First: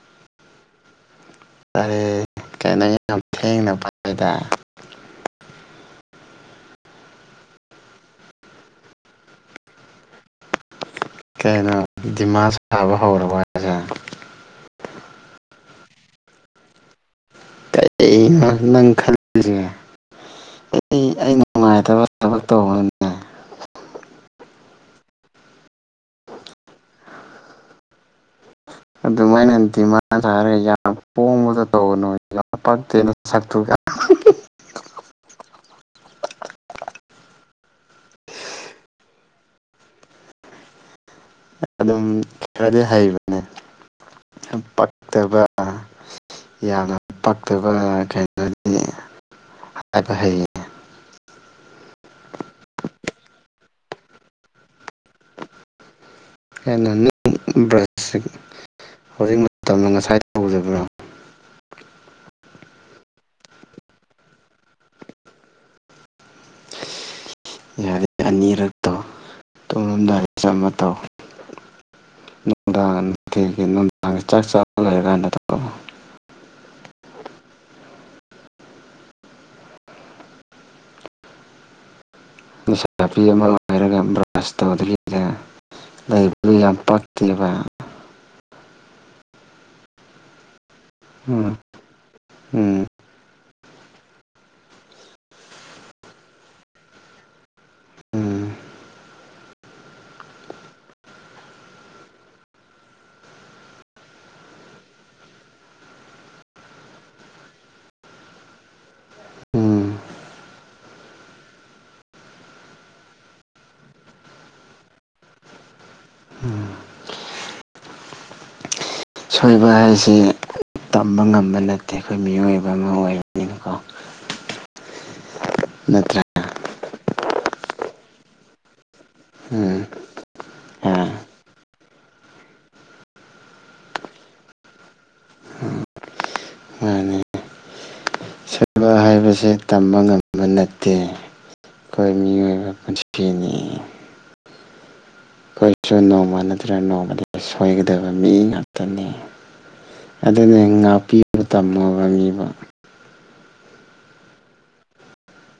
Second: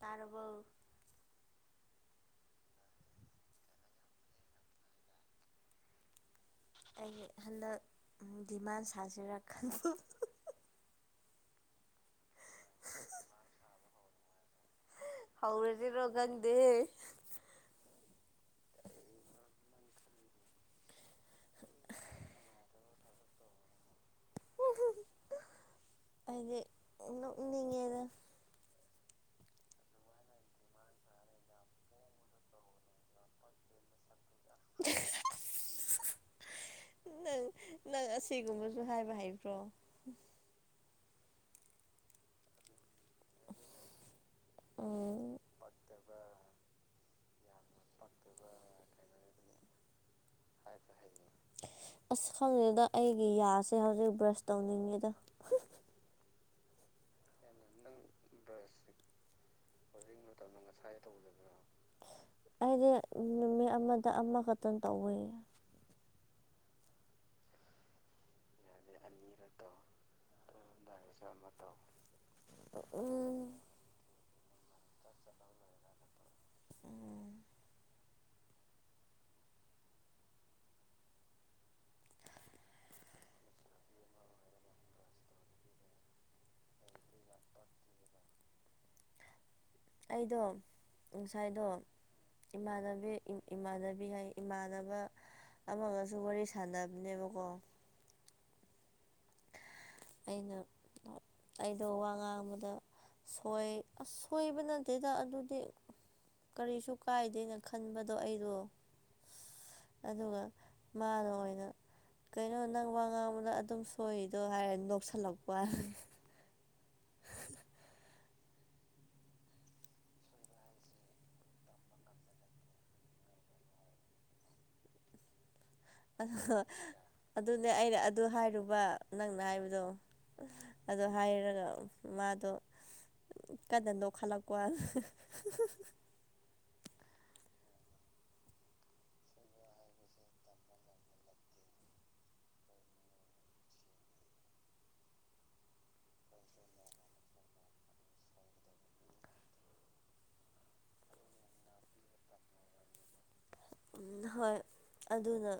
trouble ꯀꯔꯦ ꯀꯅ ꯌꯥꯝ ꯊꯦꯡꯅ ꯐꯗ ꯑꯩ ꯍꯟꯗꯛ ꯗꯤꯃꯥꯟ ꯁꯥꯖꯔ ꯈꯟꯂ ꯀꯩꯅ ꯗꯤꯃꯥꯟ ꯁꯥꯕ ꯍꯧꯔꯕ ꯍꯥꯏꯁꯦ ꯍꯧꯔꯗꯤ ꯔꯒꯪꯗꯦꯦ ꯀꯩꯅꯣ ꯅꯪ ꯈꯜꯂꯤꯁꯦ ꯑꯩ ꯑꯩ ꯅꯨꯡꯉꯥꯏꯇꯕ ꯊꯕꯛ ꯇꯧꯕꯅꯤ ꯍꯥꯏꯗꯤ ꯅꯣꯛꯅꯤꯡꯉꯦꯅ ꯑꯗꯨꯃꯥꯏꯅ ꯗꯤꯃꯥꯟꯁ ꯍꯥꯏꯔꯒ ꯌꯥꯝ ꯄꯣꯕꯗ ꯇꯧꯕꯅꯣ ꯌꯥꯝ ꯄꯛꯇꯦꯅ ꯁꯛꯇꯨꯒ [unintelligible] ꯅꯪ ꯅꯪ ꯑꯁꯤꯒꯨꯝꯕꯁꯨ ꯍꯥꯏꯕ ꯍꯥꯏꯕ꯭ꯔꯣ ꯑꯗꯨꯝ ꯈꯔꯗꯤ ꯍꯩꯕꯅꯦ ꯎꯝ ꯄꯛꯇꯕ ꯌꯥꯝꯅ ꯄꯛꯇꯕ ꯀꯩꯅꯣꯗꯤ ꯍꯥꯏꯕ ꯍꯩ ꯑꯁ ꯈꯪꯉꯦꯗ ꯑꯩꯒꯤ ꯌꯥꯁꯦ ꯍꯧꯖꯤꯛ ꯕ꯭ꯔꯁ ꯇꯧꯅꯤꯡꯉꯤꯗ ꯍꯦꯟꯅ ꯕ꯭ꯔꯁ ꯍꯧꯖꯤꯛ ꯃꯇꯝꯗ ꯉꯁꯥꯏ ꯇꯧꯗꯕ꯭ꯔꯣ ꯑꯩꯗꯤ ꯅꯨꯃꯤꯠ ꯑꯃꯗ ꯑꯃꯈꯛꯇꯪ ꯇꯧꯋꯦ ꯌꯥꯔꯤ ꯑꯅꯤꯔꯛꯇꯣ ꯇꯣꯡꯉꯣꯝꯗꯥꯏꯗ ꯆꯃ ꯇꯧ ꯅꯨꯡꯗꯥꯡ ꯅꯨꯡꯊꯤꯒꯤ ꯅꯨꯡꯗꯥꯡꯒꯤ ꯆꯥꯛ ꯆꯥꯕ ꯂꯩꯔ ꯀꯥꯏꯅ ꯇ ꯑꯣ ꯅꯤꯁꯥ ꯅꯥꯄꯤ ꯑꯃ ꯑꯣꯏꯔꯒ ꯕ꯭ꯔꯁ ꯇꯧꯉꯗ ꯂꯩꯕꯗꯨ ꯌꯥꯝ ꯄꯛꯈꯤꯕ ꯑꯩꯗꯣ ꯎꯝ ꯉꯁꯥꯏꯗꯣ ꯎꯝ ꯏꯃꯥꯟꯅꯕꯤ ꯏꯃꯥꯟꯅꯕꯤ ꯍꯥꯏ ꯏꯃꯥꯟꯅꯕ ꯑꯃꯒꯁꯨ ꯋꯥꯔꯤ ꯁꯥꯟꯅꯕꯅꯦꯕꯀꯣ ꯎꯝ ꯑꯩꯅ ꯑꯩꯗꯣ ꯋꯥ ꯉꯥꯡꯕꯗ ꯁꯣꯏ ꯑꯁꯣꯏꯕ ꯅꯠꯇꯦꯗ ꯑꯗꯨꯗꯤ ꯀꯔꯤꯁꯨ ꯀꯥꯏꯗꯦꯅ ꯈꯟꯕꯗꯣ ꯑꯩꯗꯣ ꯎꯝ ꯑꯗꯨꯒ ꯃꯥꯅ ꯑꯣꯏꯅ ꯀꯩꯅꯣ ꯅꯪ ꯋꯥ ꯉꯥꯡꯕꯗ ꯑꯗꯨꯝ ꯁꯣꯏꯔꯤꯗꯣ ꯍꯥꯏꯔ ꯅꯣꯛꯁꯜꯂꯛꯄ ꯎꯝ [inaudible] ꯁꯣꯏꯕ ꯍꯥꯏꯁꯦ ꯇꯝꯕ ꯉꯝꯕ ꯅꯠꯇꯦ ꯑꯩꯈꯣꯏ ꯃꯤꯑꯣꯏꯕ ꯑꯃ ꯑꯣꯏꯕꯅꯤꯅꯀꯣ ꯅꯠꯇ꯭ꯔꯥ ꯑꯗꯨꯅꯦ ꯑꯩꯅ ꯑꯗꯨ ꯍꯥꯏꯔꯨꯕ ꯅꯪꯅ ꯎꯝ ꯍꯥꯏꯕꯗꯣ ꯑꯗꯣ ꯑꯥ ꯍꯥꯏꯔꯒ ꯃꯥꯗꯣ ꯀꯗꯟꯗꯣ ꯈꯜꯂꯛꯄꯣ ꯑꯅꯦ ꯍꯥꯏꯕꯁꯦ ꯇꯝꯕ ꯉꯝꯕ ꯅꯠꯇꯦ ꯑꯩꯈꯣꯏ ꯃꯤꯑꯣꯏꯕ ꯄꯨꯟꯊꯅꯤ ꯑꯩꯈꯣꯏꯁꯨ ꯅꯣꯡꯃ ꯅꯠꯇ꯭ꯔꯒ ꯅꯣꯡꯃꯗ ꯁꯣꯏꯒꯗꯕ ꯃꯤ ꯉꯥꯛꯇꯅꯤ ꯑꯗꯨꯅ ꯉꯥꯛꯄꯤꯨ ꯇꯝꯃꯕꯅꯤꯕ ꯍꯣꯏ ꯑꯗꯨꯅ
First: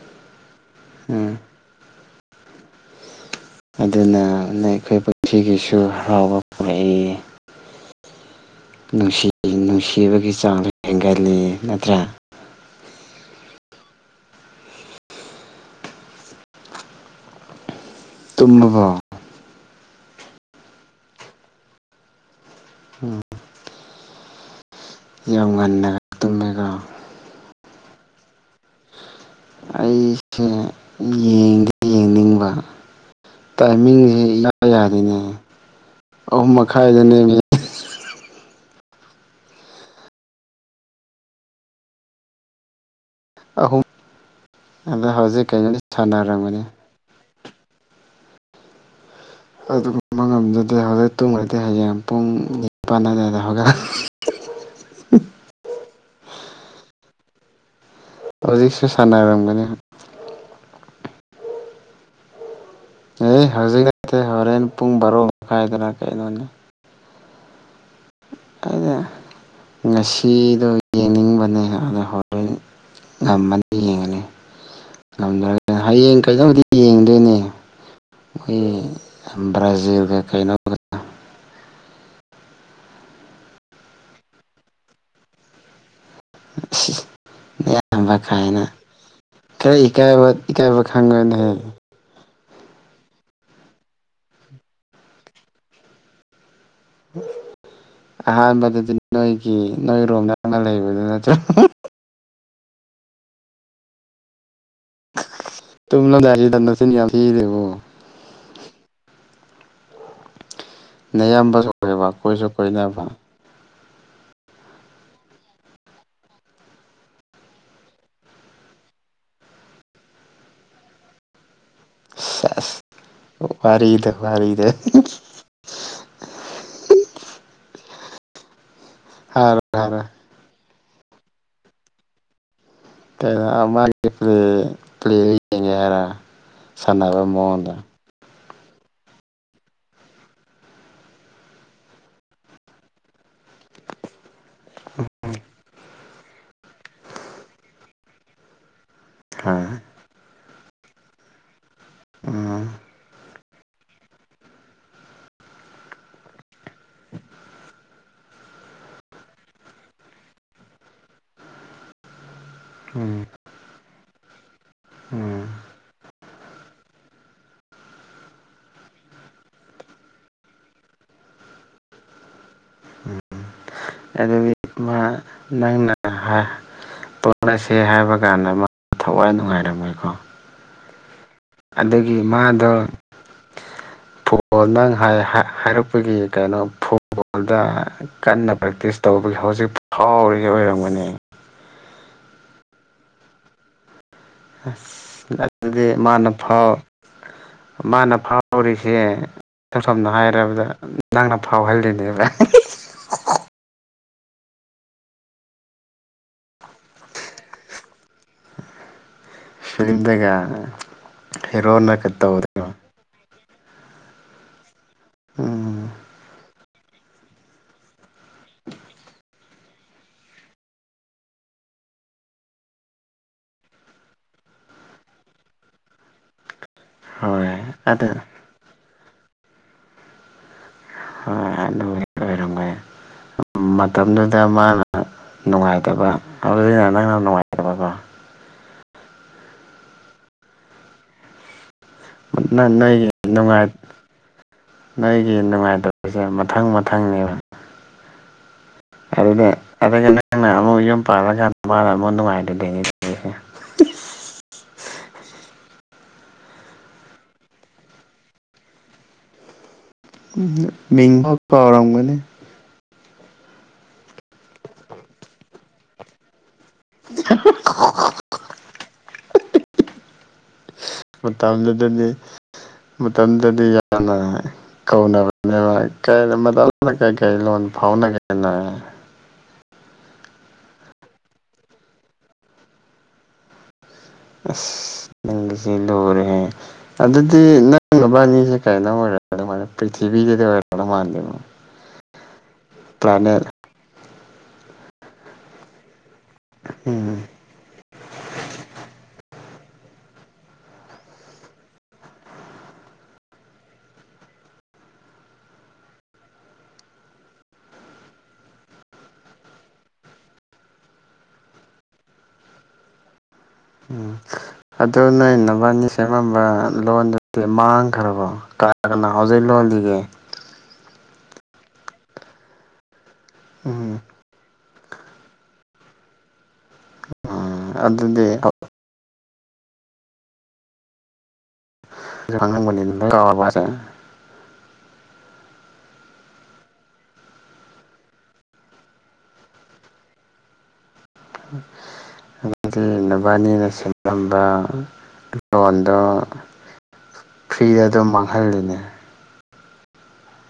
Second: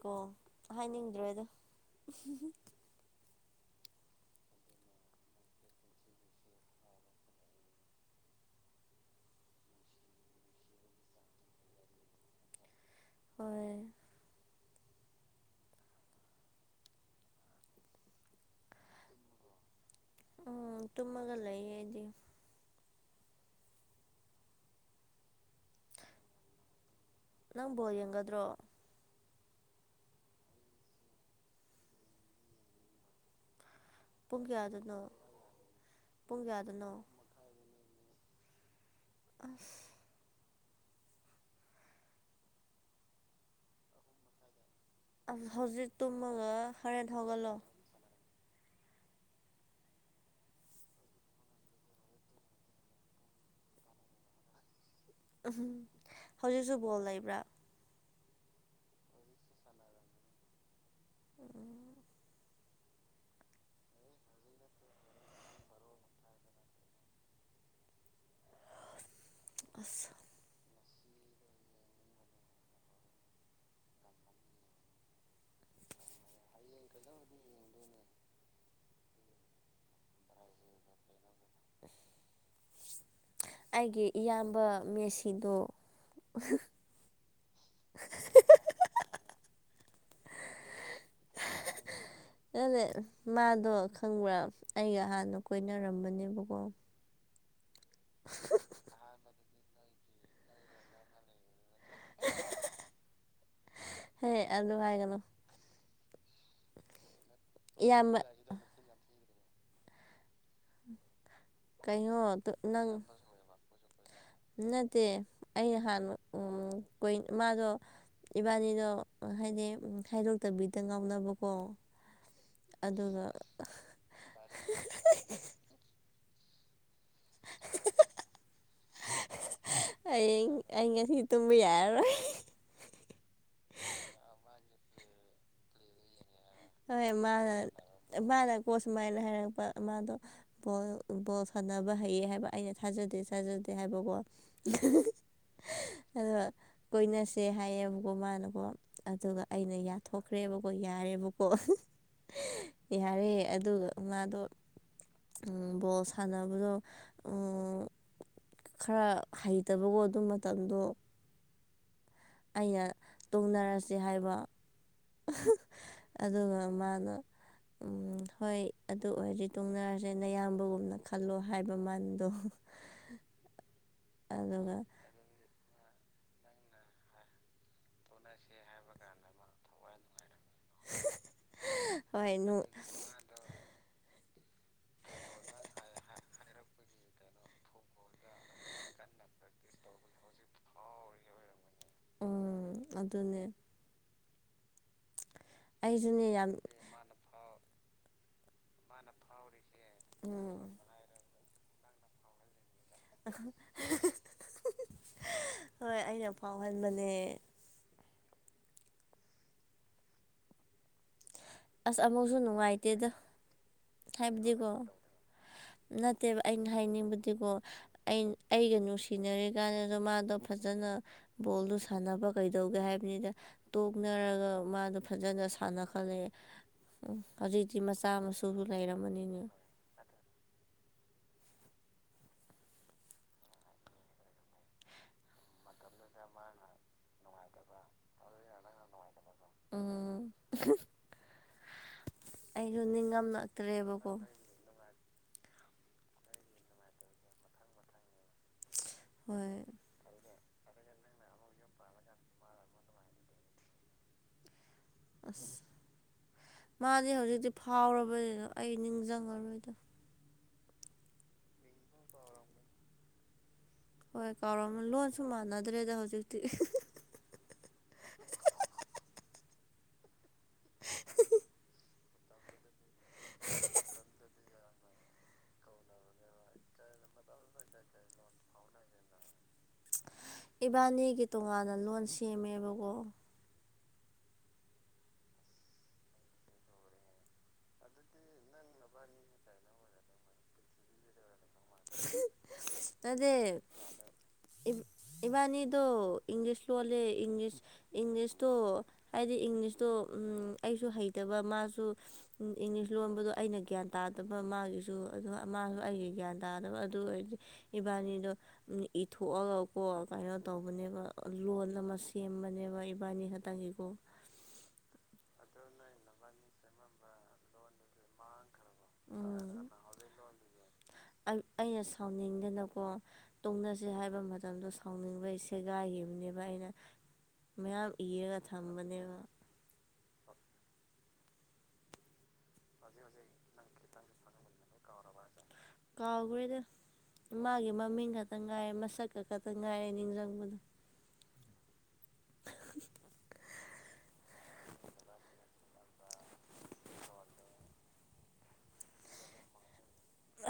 ꯀꯣ ꯎꯝ ꯍꯥꯏꯅꯤꯡꯗ꯭ꯔꯣꯏꯗꯣ ꯑꯗꯨꯅ ꯑꯩꯈꯣꯏ ꯄꯨꯟꯁꯤꯒꯤꯁꯨ ꯍꯔꯥꯎꯕ ꯄꯨꯔꯛꯏ ꯅꯨꯡꯁꯤ ꯅꯨꯡꯁꯤꯕꯒꯤ ꯆꯥꯡꯁꯨ ꯍꯦꯟꯒꯜꯂꯤ ꯅꯠꯇ꯭ꯔꯥ ꯍꯣꯏ ꯇꯨꯝꯂꯕꯣ ꯎꯝ ꯇꯨꯃꯒ ꯂꯩ ꯂꯩꯌꯦꯦꯗꯤ ꯎꯝ ꯌꯥꯝ ꯉꯟꯅꯒ ꯇꯨꯝꯃꯦꯒ ꯅꯪꯕꯣꯔ ꯌꯦꯡꯒꯗ꯭ꯔꯣ ꯑꯩꯁꯦ ꯌꯦꯡꯗꯤ ꯌꯦꯡꯅꯤꯡꯕ ꯇꯥꯏꯃꯤꯡꯁꯦ ꯏ ꯄꯨꯡ ꯀꯌꯥꯗꯅꯣ ꯌꯥꯗꯅꯦ ꯄꯨꯡ ꯑꯍꯨꯝ ꯀꯌꯥꯗꯅꯣ ꯃꯈꯥꯏꯗꯅꯦ ꯑꯐ ꯑꯍꯨꯝ ꯑꯗ ꯍꯧꯖꯤꯛ ꯀꯩꯅꯣꯅꯤ ꯁꯥꯟꯅꯔꯝꯒꯅꯤ ꯍꯔꯦ ꯒꯜꯂꯣ ꯑꯗꯨꯕ ꯉꯝꯗꯗꯦ ꯍꯧꯖꯤꯛ ꯇꯨꯡꯗꯗꯤ ꯍꯌꯦꯡ ꯄꯨꯡ ꯅꯤ ꯅꯤꯄꯥꯟꯗ ꯍꯧꯒꯠ ꯎ ꯍꯧꯖꯤꯛꯁꯨ ꯕꯣꯜ ꯂꯩꯕ꯭ꯔꯥ ꯍꯧꯖꯤꯛꯁꯨ ꯁꯥꯟꯅꯔꯝꯒꯅꯤ ꯎ ꯑꯦ ꯍꯧꯖꯤꯛ ꯅꯠꯇꯦ ꯍꯣꯔꯦꯟ ꯄꯨꯡ ꯕꯥꯔꯣ ꯃꯈꯥꯏꯗꯅ ꯀꯩꯅꯣꯅꯦ ꯑꯩꯅ ꯑꯁ ꯉꯁꯤꯗꯣ ꯌꯦꯡꯅꯤꯡꯕꯅꯦ ꯑꯗꯨꯅ ꯍꯣꯔꯣꯏ ꯉꯝꯃꯅꯤ ꯌꯦꯡꯉꯅꯤ ꯊꯖꯔꯒꯦ ꯍꯌꯦꯡ ꯀꯩꯗꯧꯗꯤ ꯌꯦꯡꯗꯣꯏꯅꯦ ꯑꯩ ꯕ꯭ꯔꯥꯖꯤꯜ ꯀ ꯀꯩꯅꯣ ꯑꯩꯒꯤ ꯏꯌꯥꯝꯕ ꯃꯦꯁꯤꯗꯣ ꯑꯌꯥꯝꯕ ꯀꯥꯏꯅ ꯈꯔ ꯏꯀꯥꯏꯕ ꯏꯀꯥꯏꯕ ꯈꯪꯒꯅꯤꯍꯌꯦ ꯑꯦ ꯃꯥꯗꯣ ꯈꯪꯕ꯭ꯔꯥ ꯑꯩꯒ ꯍꯥꯟꯅ ꯀꯣꯏꯅꯔꯝꯕꯅꯦꯕꯀꯣ ꯑꯍꯥꯟꯕꯗꯗꯤ ꯅꯣꯏꯒꯤ ꯅꯣꯏꯔꯣꯝ ꯅꯪꯅ ꯂꯩꯕꯗꯨ ꯅꯠꯇ꯭ꯔꯦ [unintelligible] ꯍꯦ ꯑꯗꯨ ꯍꯥꯏꯒꯅꯣ ꯇꯨꯝꯂꯝꯗꯥꯏꯁꯥꯗ ꯅꯤꯡꯊꯤꯔꯕ ꯌꯥꯝ ꯊꯤꯂꯤꯕꯣ ꯌꯥꯝꯃ ꯑꯥ ꯅꯌꯥꯝꯕ ꯀꯩꯅꯣ ꯅꯪ ꯅꯠꯇꯦ ꯑꯩ ꯍꯥꯟꯅ ꯎꯝ ꯀꯨꯏ ꯃꯥꯗꯣ ꯏꯕꯥꯟꯅꯤꯗꯣ ꯍꯥꯏꯗꯤ ꯈꯥꯏꯗꯣꯛꯇꯕꯤꯗ ꯉꯥꯎꯅꯕꯀꯣ ꯁꯦꯁ ꯑꯗꯨꯒ ꯋꯥꯔꯤꯗꯣ ꯋꯥꯔꯤꯗꯣ ꯍꯔꯣ ꯍꯔꯣ ꯍꯌꯦꯡ ꯑꯩ ꯉꯁꯤ ꯇꯨꯝꯕ ꯌꯥꯔꯔꯣꯏ ꯀꯩꯩꯅꯣ ꯃꯥꯒꯤ ꯄ꯭ꯂꯦ ꯌꯦꯡꯉꯦ ꯍꯥꯏꯔ ꯍꯣꯏ ꯁꯥꯟꯅꯕ ꯃꯥꯅ ꯃꯑꯣꯡꯗ ꯃꯥꯅꯀꯣ ꯁꯨꯃꯥꯏꯅ ꯍꯥꯏꯔꯛꯄ ꯃꯥꯗꯣ ꯕꯣꯜ ꯕꯣꯜ ꯁꯥꯟꯅꯕ ꯍꯩꯌꯦ ꯍꯥꯏꯕ ꯑꯩꯅ ꯊꯥꯖꯗꯦ ꯊꯥꯖꯗꯦ ꯍꯥꯏꯕꯀꯣ [unintelligible] ꯑꯗꯣ ꯀꯣꯏꯅꯁꯦ ꯍꯥꯏꯌꯦꯕꯀꯣ ꯃꯥꯅꯀꯣ ꯑꯗꯨꯒ ꯍꯥ ꯑꯩꯅ ꯌꯥ ꯊꯣꯛꯈ꯭ꯔꯦꯕꯀꯣ ꯌꯥꯔꯦꯕꯀꯣ ꯎꯝ ꯌꯥꯔꯦ ꯑꯗꯨꯒ ꯃꯥꯗꯣ ꯕꯣꯜ ꯁꯥꯟꯅꯕꯗꯣ ꯎꯝ ꯈꯔ ꯍꯩꯇꯕꯒꯣ ꯑꯗꯨ ꯃꯇꯝꯗꯣ ꯑꯩꯅ ꯎꯝ ꯇꯣꯡꯅꯔꯁꯦ ꯍꯥꯏꯕ ꯎꯝ [unintelligible] ꯑꯗꯨꯒ ꯃꯥꯅ ꯎꯝ ꯍꯣꯏ ꯑꯗꯨ ꯑꯣꯏꯔꯗꯤ ꯇꯣꯛꯅꯔꯁꯦ ꯅꯌꯥꯝꯕꯒꯨꯝꯅ ꯈꯜꯂꯣ ꯍꯥꯏꯕ ꯃꯥꯅꯥꯗꯣ [unintelligible] ꯑꯗꯨ ꯃꯥ ꯅꯪꯅ ꯍꯥꯏ ꯇꯣ ꯇꯣꯛꯅꯁꯦ ꯍꯥꯏꯕ ꯀꯥꯟꯗ ꯃꯥ ꯊꯋꯥꯏ ꯅꯨꯡꯉꯥꯏꯔꯝꯃꯣꯏꯀꯣ ꯑꯗꯨꯒꯤ ꯃꯥꯗꯣ ꯃꯗꯣ ꯐꯨꯠꯕꯣꯜ ꯅꯪ ꯍꯥꯏꯔꯛꯄꯒꯤ ꯀꯩꯅꯣ ꯐꯨꯠꯕꯣꯜꯗ ꯀꯟꯅ ꯄ꯭ꯔꯦꯛꯇꯤꯁ ꯇꯧꯕꯒꯤ ꯍꯧꯖꯤꯛ ꯐꯥꯎꯔꯤ ꯑꯣꯏꯔꯝꯒꯅꯤ ꯎꯝ ꯑꯗꯨꯅꯦ ꯑꯁ ꯑꯗꯨꯗꯤ ꯑꯩꯁꯨꯅꯦ ꯃꯥꯅ ꯌꯥꯝ ꯐꯥꯎ ꯃꯥꯅ ꯐꯥꯎꯔꯤꯁꯦ ꯏꯁꯝ ꯁꯝꯅ ꯎꯝ ꯍꯥꯏꯔꯕꯗ ꯅꯪꯅ ꯐꯥꯎꯍꯜꯂꯤꯅꯦꯕ [unintelligible] ꯍꯣꯏ ꯑꯩꯅ ꯐꯥꯎꯍꯟꯕꯅꯦ [unintelligible] ꯑꯁ ꯍꯦꯔꯣꯅꯒ ꯑꯃꯨꯛꯁꯨ ꯇꯧꯕꯗꯣ ꯅꯨꯡꯉꯥꯏꯇꯦꯗ ꯍꯥꯏꯕꯗꯤꯀꯣ ꯎꯝ ꯅꯠꯇꯦꯕ ꯑꯩꯅ ꯍꯥꯏꯅꯤꯡꯕꯗꯤꯀꯣ ꯑꯩ ꯑꯩꯒ ꯅꯨꯡꯁꯤꯅꯔꯤ ꯀꯥꯟꯗꯁꯨ ꯃꯥꯗꯣ ꯐꯖꯅ ꯕꯣꯜꯗꯨ ꯁꯥꯟꯅꯕ ꯀꯩꯗꯧꯒꯦ ꯍꯥꯏꯕꯅꯤꯗ ꯇꯣꯛꯅꯔꯒ ꯃꯥꯗꯣ ꯐꯖꯅ ꯁꯥꯟꯅ ꯈꯠꯂꯦ ꯎꯝ ꯍꯣꯏ ꯍꯧꯖꯤꯛꯇꯤ ꯑꯗꯨ ꯃꯆꯥ ꯃꯁꯨꯁꯨ ꯂꯩꯔꯝꯃꯅꯤꯅꯦ ꯍꯣꯏ ꯑꯗꯨꯕꯨꯗꯤ ꯑꯣꯏꯔꯝꯒꯅꯤ ꯃꯇꯝꯗꯨꯗ ꯃꯥꯅ ꯅꯨꯡꯉꯥꯏꯇꯕ ꯍꯧꯖꯤꯛꯅꯥ ꯅꯪꯅ ꯅꯨꯡꯉꯥꯏꯇꯕꯀꯣ ꯎꯝ [unintelligible] ꯑꯩꯁꯨ ꯅꯣꯏꯒꯤ ꯅꯨꯡꯉꯥꯏ ꯅꯤꯡꯉꯝꯅꯛꯇ꯭ꯔꯦꯕꯀꯣ ꯅꯣꯏꯒꯤ ꯅꯨꯡꯉꯥꯏꯇꯕꯁꯦ ꯃꯊꯪ ꯃꯊꯪꯅꯦꯕ ꯑꯗꯨꯗ ꯍꯣꯏ ꯑꯗꯨꯒ ꯅꯪꯅ ꯑꯃꯨꯛ ꯌꯨꯝ ꯄꯥꯜꯂꯒꯥꯟ ꯃꯥꯅꯥ ꯅꯨꯡꯉꯥꯏꯇꯥ [unintelligible] ꯇꯧꯔꯤꯁꯦ ꯑꯁ ꯃꯥꯗꯤ ꯍꯧꯖꯤꯛꯇꯤ ꯐꯥꯎꯔꯕꯅꯤ ꯑꯩ ꯅꯤꯡꯁꯤꯡꯉꯔꯣꯏꯗ ꯎꯝ ꯃꯤꯡꯕꯥꯎ ꯀꯥꯎꯔꯝꯒꯅꯤ ꯍꯣꯏ ꯀꯥꯎꯔꯝꯃ ꯂꯣꯟꯁꯨ ꯃꯥꯟꯅꯗ꯭ꯔꯦꯗ ꯍꯧꯖꯤꯛꯇꯤ [unintelligible] ꯍ [unintelligible] ꯃꯇꯝꯗꯨꯗꯗꯤ ꯃꯇꯝꯗꯨꯗꯗꯤ ꯌꯥꯝꯅ ꯀꯧꯅꯕꯅꯦꯕꯥ ꯏꯀꯥꯏꯔꯝꯕꯗꯣ ꯍꯧꯖꯤꯛꯅꯥ ꯀꯩꯀꯩ ꯂꯣꯟ ꯐꯥꯎꯅꯒꯦ ꯅꯣꯏ ꯏꯕꯥꯅꯤꯒꯤ ꯇꯣꯉꯥꯟꯅ ꯂꯣꯟ ꯁꯦꯝꯃꯦꯕꯀꯣ ꯑꯁ ꯅꯪꯁꯤ ꯂꯨꯔꯦꯍꯦ ꯑꯗꯨꯗꯤ ꯅꯪ ꯅꯕꯅꯤꯁꯦ ꯀꯩꯅꯣ ꯑꯣꯏꯔꯝꯗꯣ ꯃꯥꯜꯂꯦ ꯄ꯭ꯔꯤꯊꯤꯕꯤꯗꯗꯤ ꯑꯣꯏꯔꯝꯗꯣ ꯃꯥꯟꯗꯦꯕꯥ ꯑꯗꯦ ꯏꯕꯥꯅꯤꯗꯨ ꯏꯪꯂꯤꯁ ꯂ ꯋꯥꯔꯤꯂꯦ ꯎꯝ ꯏꯪꯂꯤꯁ ꯏꯪꯂꯤꯁꯇꯣ ꯍꯥꯏꯗꯤ ꯏꯪꯂꯤꯁꯇꯣ ꯑꯩꯁꯨ ꯍꯩꯇꯕ ꯃꯥꯁꯨ ꯏꯪꯂꯤꯁ ꯂꯣꯟꯕꯗꯣ ꯑꯩꯅ ꯒ꯭ꯌꯥꯟ ꯇꯥꯗꯕ ꯃꯥꯒꯤꯁꯨ ꯃꯥꯁꯨ ꯑꯩꯒꯤ ꯒ꯭ꯌꯥꯟ ꯇꯥꯗꯅꯕ ꯑꯗꯨ ꯑꯣꯏꯔꯗꯤ ꯏꯕꯥꯅꯤꯗꯣ ꯏꯊꯣꯛꯑꯒꯀꯣ ꯀꯩꯅꯣ ꯇꯧꯕꯅꯦꯕ ꯂꯣꯟ ꯑꯃ ꯁꯦꯝꯕꯅꯦꯕ ꯏꯕꯥꯅꯤ ꯈꯥꯛꯇꯪꯒꯤ ꯎꯝ ꯑꯗꯨ ꯅꯕꯥꯅꯤ ꯁꯦꯝꯃꯝꯕ ꯂꯣꯟꯗꯨꯗꯤ ꯃꯥꯡ ꯃꯥ ꯀ ꯑꯩꯅ ꯁꯥꯎꯅꯤꯡꯗꯅꯀꯣ ꯇꯨꯡꯅꯁꯦ ꯎꯝ ꯍꯥꯏꯕ ꯃꯇꯝꯗꯣ ꯍꯥꯎꯅꯤꯡꯕ ꯁꯦꯒꯥꯏꯈꯤꯕꯅꯦꯕ ꯑꯩꯅ ꯎꯝ ꯃꯌꯥꯝ ꯏꯔꯒ ꯑꯗꯨꯗꯤ ꯊꯝꯕꯅꯦꯕ ꯆꯥꯡꯅ ꯀꯥꯎꯒꯦꯗ ꯃꯥꯒꯤ ꯃꯃꯤꯡ ꯈꯛꯇ ꯉꯥꯏꯔꯦ ꯃꯁꯛ ꯈ ꯈꯛꯇꯪ ꯉꯥꯏꯔꯦ ꯅꯤꯡꯁꯤꯡꯕꯗꯣ ꯎꯝ ꯑꯗꯨꯗꯒꯤ ꯅꯕꯥꯅꯤꯅ ꯁꯦꯝꯂꯝꯕ ꯂꯣꯟꯗꯣ ꯐ꯭ꯔꯤꯗ ꯑꯗꯨꯝ ꯃꯥꯡꯍꯜꯂꯅꯦ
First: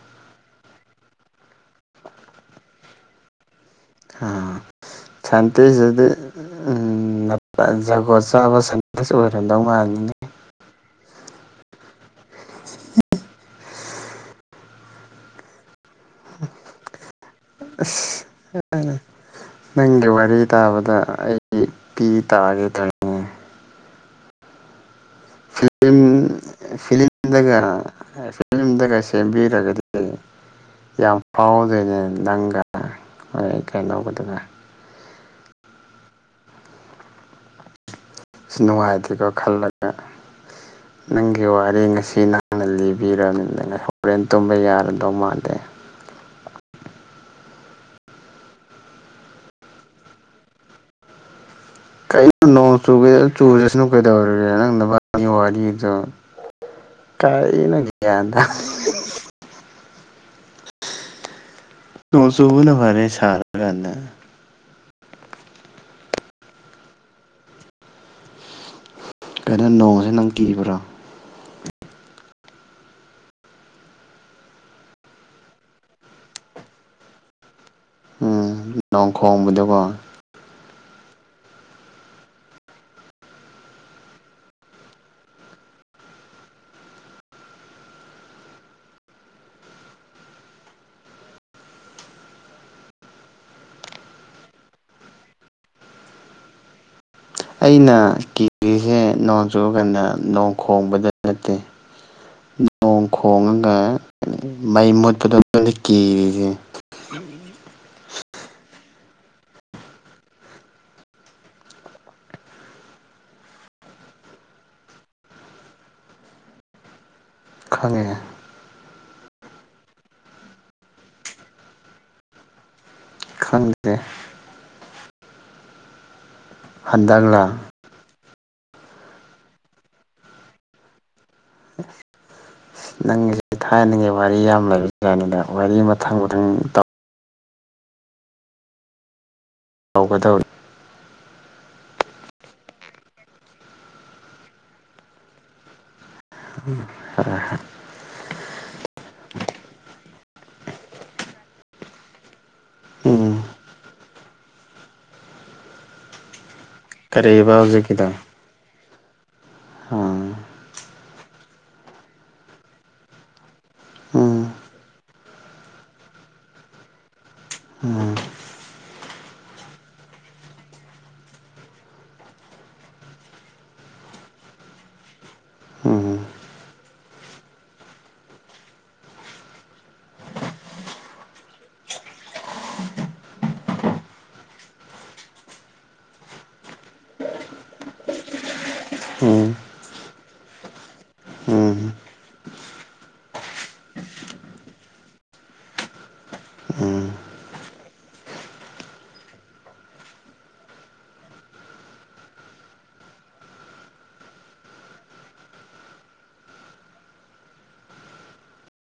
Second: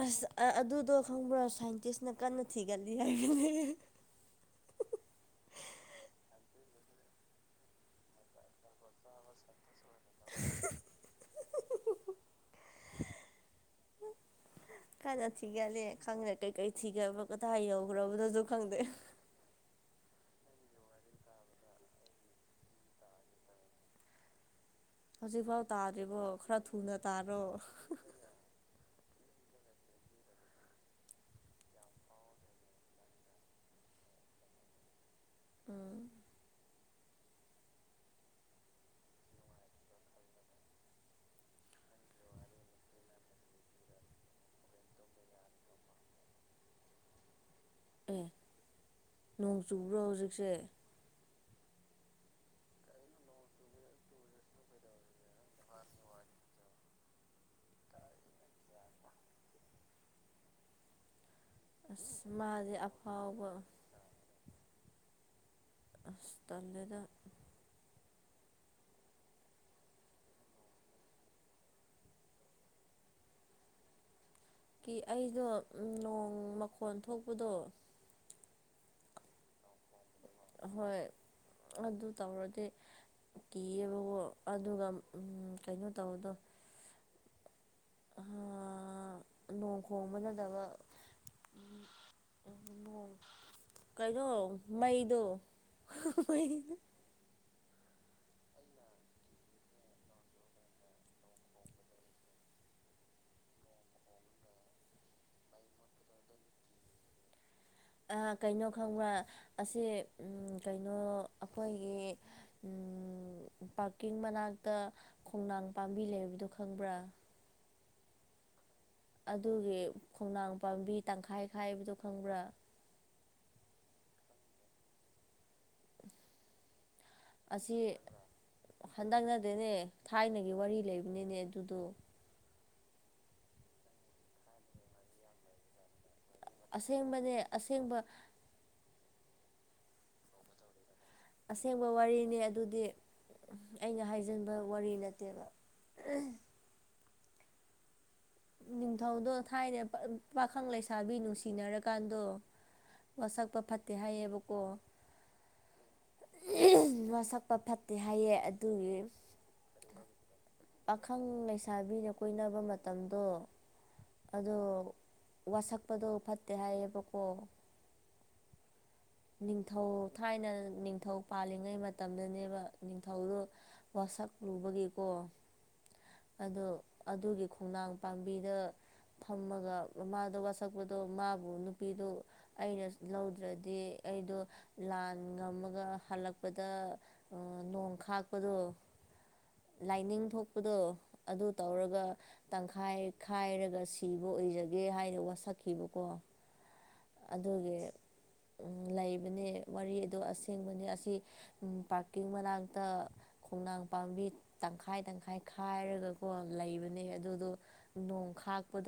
ꯑꯁ ꯑꯗꯨꯗꯣ ꯈꯪꯕ꯭ꯔꯥ ꯁꯥꯏꯟꯇꯤꯁꯅ ꯀꯟꯅ ꯊꯤꯒꯠꯂꯤ ꯍꯥꯏꯅꯤ ꯑꯥ ꯊꯥꯟꯇꯁꯨꯗ ꯖꯒꯣ ꯆꯥꯕ ꯁꯟꯁ ꯑꯣꯏꯔꯝꯗꯧ ꯃꯥꯜꯅꯤꯅ ꯈꯅ ꯊꯤꯒꯠꯅꯤ ꯈꯪꯗꯦ ꯀꯩꯀꯩ ꯊꯤꯒꯕ ꯀꯗꯥ ꯑꯁ ꯌꯧꯈ꯭ꯔꯕꯗꯨꯁꯨ ꯈꯪꯗꯦ ꯅꯪꯒꯤ ꯋꯥꯔꯤ ꯇꯥꯕꯗ ꯑꯩ ꯄꯤ ꯇꯥꯒꯗꯅꯤ ꯍꯧꯖꯤꯛꯐꯥꯎ ꯐꯤꯂꯝ ꯇꯥꯗ꯭ꯔꯤꯕꯣ ꯈꯔ ꯊꯨꯅ ꯇꯥꯔꯣ ꯐꯤꯂꯝꯗꯒ ꯐꯤꯂꯝꯗꯒ ꯁꯦꯝꯕꯤꯔꯒꯗꯤ ꯌꯥꯝ ꯐꯥꯎꯗꯣꯏꯅꯦ ꯅꯪꯒ ꯍꯣꯏ ꯀꯩꯅꯧꯕꯗꯨꯒ ꯑꯥ ꯁꯤ ꯅꯨꯡꯉꯥꯏꯇꯦꯀꯣ ꯈꯜꯂꯒ [unintelligible] ꯅꯪꯒꯤ ꯋꯥꯔꯤ ꯉꯁꯤ ꯅꯪꯅ ꯂꯤꯕꯤꯔꯕꯅꯤꯅ ꯉ ꯍꯣꯔꯦꯟ ꯇꯨꯝꯕ ꯌꯥꯔꯗꯧ ꯃꯥꯜꯂꯦ ꯑꯦ ꯅꯣꯡ ꯆꯨꯕ꯭ꯔꯣ ꯍꯧꯖꯤꯛꯁꯦ ꯀ ꯆ ꯆꯨꯨꯔꯁꯅꯨ ꯀꯩꯗꯧꯔꯒꯦ ꯅꯪ ꯋꯥꯔꯤꯗꯣ ꯀꯥꯏꯅꯒ ꯑꯗ ꯇꯨꯡ ꯑꯁ ꯃꯥꯗꯤ ꯁꯕꯨꯅꯕꯦ ꯑꯐꯥꯎꯕ ꯁꯔꯥꯟ ꯇꯂꯦꯗ ꯀꯩꯅꯣ ꯅꯣꯡꯁꯦ ꯅꯪ ꯀꯤꯔꯤꯕ꯭ꯔꯥ ꯀ ꯑꯩꯗꯣ ꯅꯣꯡ ꯃꯈꯣꯟ ꯊꯣꯛꯄꯗꯣ ꯎꯝ ꯂꯣꯡ ꯈꯣꯡꯕꯗꯀꯣ ꯍꯣꯏ ꯑꯗꯨ ꯇꯧꯔꯗꯤ ꯀꯤꯑꯕꯀꯣ ꯑꯗꯨꯒ ꯀꯩꯅꯣ ꯇꯧꯕꯗꯣ ꯅꯣꯡ ꯈꯣꯡꯕ ꯅꯠꯇꯕ ꯎꯝ ꯀꯩꯅꯣ ꯃꯩꯗꯣꯩ ꯑꯩꯅ ꯀꯦꯖꯤꯁꯦ ꯅꯣꯡ ꯆꯨꯨꯔꯀꯥꯟꯗ ꯅꯣꯡ ꯈꯣꯡꯕꯗ ꯅꯠꯇꯦ ꯊꯣꯡ ꯈꯣꯡꯉꯒ ꯃꯩ ꯃꯨꯠꯄꯗ ꯀꯤꯔꯤꯁꯦ ꯀꯩꯅꯣ ꯈꯪꯕ꯭ꯔ ꯑꯁꯤ ꯀꯩꯅꯣ ꯑꯩꯈꯣꯏꯒꯤ ꯄꯥꯔꯀꯤꯡ ꯃꯅꯥꯛꯇ ꯈꯣꯡꯅꯥꯡ ꯄꯥꯝꯕꯤ ꯂꯩꯕꯗꯣ ꯈꯪꯕ꯭ꯔꯥ ꯈꯪꯉꯦ ꯑꯗꯨꯒꯤ ꯈꯣꯡꯅꯥꯡ ꯄꯥꯝꯕꯤ ꯇꯪꯈꯥꯏꯈꯥꯏꯕꯗꯣ ꯈꯪꯕ꯭ꯔꯥ ꯈꯪꯂꯗꯦ ꯍꯟꯗꯛꯂ ꯑꯁꯤꯁꯦ ꯍꯟꯗꯛꯅꯗꯤꯅꯦ ꯊꯥꯏꯅꯒꯤ ꯋꯥꯔꯤ ꯂꯩꯕꯅꯤꯅꯦ ꯑꯗꯨꯗꯣ ꯅꯪꯒꯤꯁ ꯊꯥꯏꯅꯒꯤ ꯋꯥꯔꯤ ꯌꯥꯝ ꯂꯩꯕ ꯀꯅꯤꯗ ꯋꯥꯔꯤ ꯃꯊꯪ ꯃꯊꯪ ꯇꯧ ꯑꯁꯦꯡꯕꯅꯦ ꯑꯁꯦꯡꯕ ꯇꯧꯒꯗꯧꯅꯤ ꯑꯁꯦꯡꯕ ꯋꯥꯔꯤꯅꯤ ꯑꯗꯨꯗꯤ ꯑꯩꯅ ꯍꯥꯏꯖꯤꯟꯕ ꯋꯥꯔꯤ ꯅꯠꯇꯦꯕ [unintelligible] ꯅꯤꯡꯊꯧꯗꯣ ꯊꯥꯏꯅ ꯄꯥꯈꯪ ꯂꯩꯁꯥꯕꯤ ꯅꯨꯡꯁꯤꯅꯔꯀꯥꯟꯗꯣ ꯎꯝ ꯋꯥꯁꯛꯄ ꯐꯠꯇꯦ ꯍꯥꯏꯌꯦꯕꯀꯣ ꯃ ꯀꯔꯤꯕ ꯁꯛꯄ ꯐꯠꯇꯦ ꯍꯧꯖꯤꯛꯀꯤꯗꯣ ꯍꯥꯏꯌꯦ ꯑꯗꯨꯒꯤ ꯎꯝ ꯄꯥꯈꯪ ꯂꯩꯁꯥꯕꯤꯅ ꯀꯣꯏꯅꯕ ꯃꯇꯝꯗꯣ ꯎꯝ ꯑꯗꯣ ꯋꯥꯁꯛꯄꯗꯣ ꯐꯠꯇꯦ ꯍꯥꯏꯌꯦꯕꯀꯣ ꯎꯝ ꯅꯤꯡꯊꯧ ꯊꯥꯏꯅ ꯅꯤꯡꯊꯧ ꯄꯥꯜꯂꯤꯉꯩ ꯃꯇꯝꯗꯅꯦꯕ ꯅꯤꯡꯊꯧꯗꯨꯣ ꯋꯥ ꯁꯛ ꯂꯨꯕꯒꯤꯀꯣ ꯎꯝ ꯑꯗꯣ ꯑꯗꯨꯒꯤ ꯈꯣꯡꯅꯥꯡ ꯄꯥꯝꯕꯤꯗ ꯊꯝꯃꯒꯃꯥꯗ ꯋꯥꯁꯛꯄꯗꯣ ꯃꯥꯕꯨ ꯅꯨꯄꯤꯗꯨꯣ ꯑꯩꯅ ꯂꯧꯗ꯭ꯔꯗꯤ ꯑꯩꯗꯣ ꯂꯥꯟ ꯉꯝꯃꯒ ꯍꯜꯂꯛꯄꯗ ꯅꯣꯡ ꯈꯥꯛꯄꯗꯣ ꯎꯝ ꯂꯥꯏꯅꯤꯡ ꯊꯣꯛꯄꯗꯣ ꯑꯗꯨ ꯎꯝ ꯇꯧꯔꯒ ꯇꯪꯈꯥꯏꯈꯥꯏꯔꯒ ꯁꯤꯕ ꯑꯣꯏꯖꯒꯦ ꯍꯥꯏꯅ ꯋꯥꯁꯛꯈꯤꯕꯀꯣ ꯎꯝ ꯑꯗꯨꯒꯤ ꯂꯩꯕꯅꯦ ꯋꯥꯔꯤ ꯑꯗꯨ ꯑꯁꯦꯡꯕꯅꯤ ꯑꯁꯤ ꯄꯥꯔꯀꯤꯡ ꯃꯅꯥꯛꯇ ꯈꯣꯡꯅꯥꯡ ꯄꯥꯝꯕꯤ ꯇꯪꯈꯥꯏ ꯇꯪꯈꯥꯏ ꯍꯥꯏꯔꯒꯀꯣ ꯂꯩꯕꯅꯦ ꯑꯗꯨꯗꯣ ꯅꯣꯡ ꯈꯥꯛꯄꯗꯣ